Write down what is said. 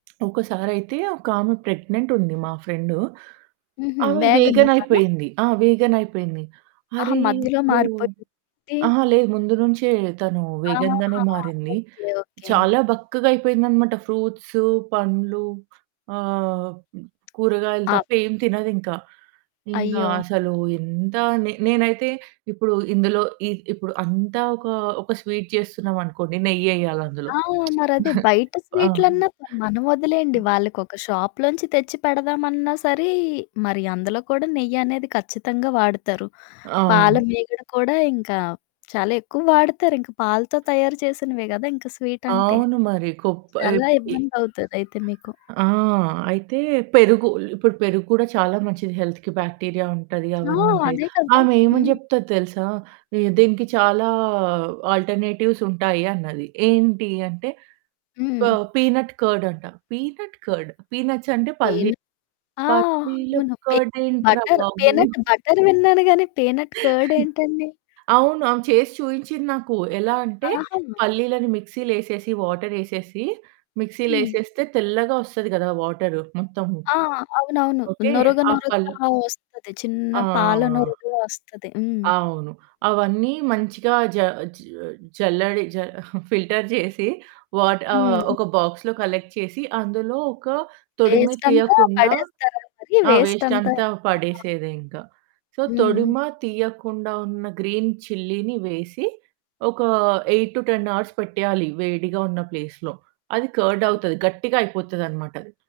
ఒకసారయితే ఒకామె ప్రెగ్నెంట్ ఉంది మా ఫ్రెండు. హుహు. ఆమె వేగనా వేగన్ తను? అయిపోయింది ఆ! వేగన్ అయిపోయింది ఆహా! అరె! మధ్యలో ఇప్పుడు మారిపోయిందా ఏంటి? అహా! లేదు ముందు నుంచే తను వేగన్‌గానే ఆహా! మారింది. ఓకే. ఓకే. చాలా బక్కగా అయిపోయిందనమాట. ఫ్రూట్స్ పండ్లు, ఆహ్, కూరగాయలు ఆప్ తప్ప ఏమి తినదింకా. ఇంకా అయ్యో! అసలు ఎంత, నే నేనైతే ఇప్పుడు ఇందులో ఈ ఇప్పుడు అంత ఒక ఒక స్వీట్ చేస్తున్నామనుకోండి నెయ్యెయాలందులో. ఆ! మరదే, బయట ఆ! స్వీట్‌లన్నా సరే మనం ఒదిలేయండి, వాళ్ళకొక షాప్‌లోంచి తెచ్చి పెడదామన్నా సరే, మరి అందులో కూడా నెయ్యనేది ఖచ్చితంగా వాడతారు. పాల అవును. మీగడ కూడా ఇంకా చాలా ఎక్కువ వాడుతారు. ఇంకా పాలతో తయారు చేసినవే గద, ఇంక స్వీటంటే. అవును మరి. కొప్ చాలా ఎప్ ఇ ఇబ్బందవుతది అయితే మీకు. ఆ! అయితే పెరుగు ఇప్పుడు పెరుగు గూడా చాలా మంచిది హెల్త్‌కి బాక్టీరియా ఉంటది ఆ! అవన్నుంటాయి. అదే కదా! ఆమె ఏమని హ్మ్. చెప్తది తెలుసా? దీనికి చాలా ఆల్టర్‌నేటివ్స్ ఉంటాయి అన్నది. ఏంటి? అంటే ప హ్మ్. పీనట్ కర్డ్ అంట పీనట్ కర్డ్? పీనట్స్ అంటే పీన్ పల్లి ఆ! పల్లిల అవును. పీనట్ కర్డ్ ఏంట్రా బటర్, బాబు! పీనట్ బటర్ విన్నాను గాని పీనట్ కర్డ్ ఏంటండి? అవును. ఆమె చేసి చూయించింది నాకు. ఎలా అంటే ఆహా! పల్లీలని మిక్సీలేసేసి వాటరేసేసి మిక్సీలో హ్మ్. ఏసేస్తే తెల్లగా ఒస్తది కదా! వాటరు మొత్తము. ఆ! అవునవును. ఓకే. నురగ ఆ! పల్ నురగలా వస్తది. చిన్న పాల ఆ! నురగలా వస్తది. హ్మ్. అవును. అవన్నీ మంచిగా జ జ జల్లడి జ ఫిల్టర్ జేసి వాట ఆహ్, హ్మ్. ఒక బాక్స్‌లో కలెక్ట్ చేసి అందులో ఒక తొడిమ వేస్టంతా తీయకుండా పడేస్తారా మరి? ఆ! వేస్ట్ వేస్టంతా? అంతా ఆ! పడేసేదే ఇంకా. సో హ్మ్. తొడిమ తీయకుండా ఉన్న గ్రీన్ చిల్లిని వేసి ఒక 8-10 అవర్స్ పెట్టేయాలి వేడిగా ఉన్న ప్లేస్‌లో అది కర్డ్ అవుతది. గట్టిగా అయిపోతదనమాట అది.